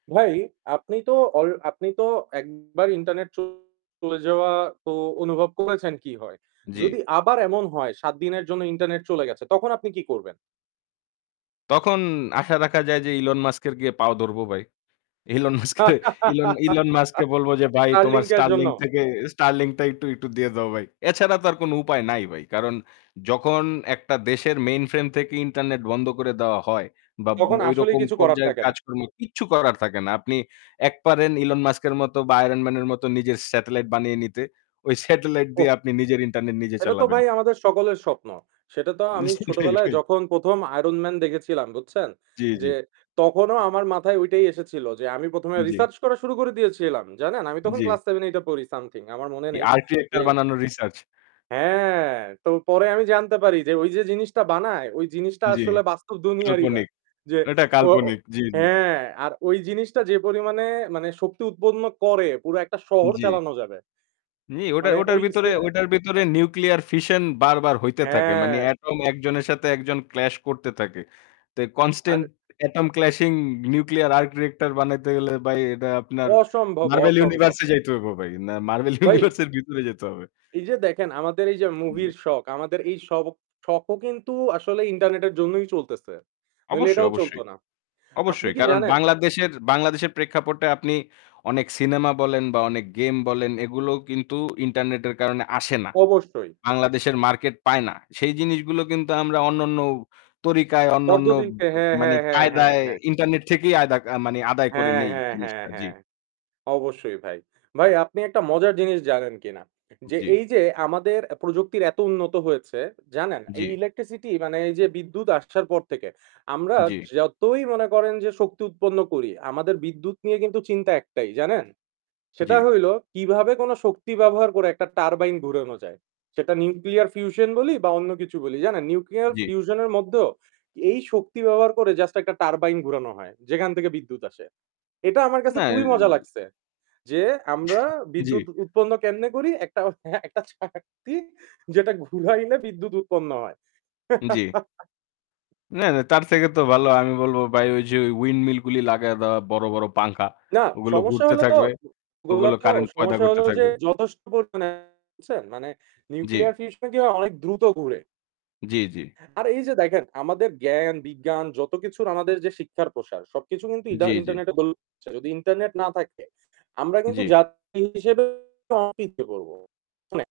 ভাই, আপনি তো অল আপনি তো একবার ইন্টারনেট চলে, যাওয়া তো অনুভব করেছেন কী হয়। যদি জি। আবার এমন হয় ৭ দিনের জন্য ইন্টারনেট চলে গেছে তখন আপনি কী করবেন? তখন আশা রাখা যায় যে Elon Musk-এর গিয়ে পাও ধরবো ভাই। Elon Musk কে, Elon, Elon Musk কে বলব যে ভাই তোমার Starlink-এর জন্য? Starlink থেকে Starlink-টা একটু, একটু দিয়ে দাও ভাই। এছাড়া তো আর কোন উপায় নাই ভাই। কারণ যখন একটা দেশের mainframe থেকে internet বন্ধ করে দেওয়া হয় বাব তখন ওই আসলেই রকম কিছু করার পর্যায়ের থাকে না। কাজকর্ম কিচ্ছু করার থাকে না। আপনি এক পারেন Elon Musk-এর মতো বা Iron Man-এর মতো নিজের satellite বানিয়ে নিতে। ওই satellite দিয়ে ওহ! আপনি নিজের internet নিজে সেটা তো চালাবেন। ভাই আমাদের সকলের স্বপ্ন। সেটা তো উম আমি সেঠাই, ছোটবেলায় এঠাই। যখন ১ম, Iron Man দেখেছিলাম বুঝছেন? জি, জি। যে তখনও আমার মাথায় ওইটাই এসেছিল যে আমি ১ম, এ জি। research করা শুরু করে দিয়েছিলাম। জানেন, আমি তখন জি। class 7-8 এ পড়ি something আমার মনে নেই। Arc যে reactor বানানোর research। হ্যাঁ, তো পরে আমি জানতে পারি যে ওই যে জিনিসটা বানায় ওই জিনিসটা জি। আসলে বাস্তব দুনিয়ারই না। কাল্পনিক। যে এটা ও কাল্পনিক। জি, জি। হ্যাঁ, আর ওই জিনিসটা যে পরিমাণে মানে শক্তি উৎপন্ন করে পুরা একটা শহর জি। চালানো যাবে। নি ওটার, মানে ওটার ওই ছে ভিতরে, ওটার ভিতরে nuclear fission বারবার হইতে থাকে। মানে হ্যাঁ। atom একজনের সাথে একজন clash করতে থাকে। তো আর constant atom clashing nuclear arc reactor বানাইতে গেলে ভাই এটা আপনার অসম্ভব, Marvel অসম্ভব। universe-এ যাইতে হইবো ভাই। না Marvel ভাই? universe-এর ভিতরে যেতে হবে। এই যে দেখেন আমাদের এই যে মুভির জি। শখ, আমাদের এই শখ, শখও কিন্তু আসলে ইন্টারনেটের জন্যই চলতেছে। নইলে অবশ্যই, এটাও চলত অবশ্যই, না। আপনি অবশ্যই। কি কারণ জানেন? বাংলাদেশের, বাংলাদেশের প্রেক্ষাপটে আপনি অনেক সিনেমা বলেন বা অনেক game বলেন এগুলো কিন্তু internet-এর কারণে আসে না। অবশ্যই। বাংলাদেশের market পায় না। সেই জিনিসগুলো কিন্তু আমরা অন্যান্য তরিকায়, অন্যান্য পদ্মদিনকে হ্যাঁ, মানে হ্যাঁ, হ্যাঁ, হ্যাঁ, কায়দায় হ্যাঁ। internet থেকেই আদা মানে আদায় করে হ্যাঁ, নেই হ্যাঁ, হ্যাঁ, জিনিসটা। জি। হ্যাঁ। অবশ্যই ভাই। ভাই আপনি একটা মজার জিনিস জানেন কিনা? যে জি। এই যে আমাদের অ্যা প্রযুক্তির এত উন্নত হয়েছে জানেন? জি। এই electricity মানে এই যে বিদ্যুৎ আসার পর থেকে আমরা জি। যতই মনে করেন যে শক্তি উৎপন্ন করি আমাদের বিদ্যুৎ নিয়ে কিন্তু চিন্তা একটাই জানেন? সেটা জি। হইল কিভাবে কোন শক্তি ব্যবহার করে একটা turbine ঘুরানো যায়। সেটা nuclear fusion বলি বা অন্য কিছু বলি জানেন nuclear জি। fusion-এর মধ্যেও এই শক্তি ব্যবহার করে just একটা turbine ঘুরানো হয় যেখান থেকে বিদ্যুৎ আসে। এটা আমার কাছে না খুবই এর মজা লাগছে। যে আমরা বিদ্যুৎ জি। উৎপন্ন কেমনে করি একটা, একটা চাকতি যেটা ঘুরাইলে বিদ্যুৎ উৎপন্ন হয়। জি। না, না তার থেকে তো ভালো আমি বলব ভাই ওই যে ওই windmill গুলো লাগায়া দেওয়া বড়, বড় পাঙ্খা না, ওগুলো সমস্যা ঘুরতে হইল তো থাকবে। ওগুলা ওগুলো তো current তৈরি সমস্যা করতে হইলো যে থাকবে। যথেষ্ট পরিমাণে বুঝছেন? মানে nuclear জি। fusion কি হয় অনেক দ্রুত ঘুরে। জি, জি। আর এই যে দেখেন আমাদের জ্ঞান, বিজ্ঞান যত কিছুর আমাদের যে শিক্ষার প্রসার সবকিছু কিন্তু ইদা জি, জি। ইন্টারনেটের [unintelligible] যদি ইন্টারনেট না থাকে আমরা কিন্তু জি। জাতি হিসেবে অ [unintelligible] পড়ব। অনেক।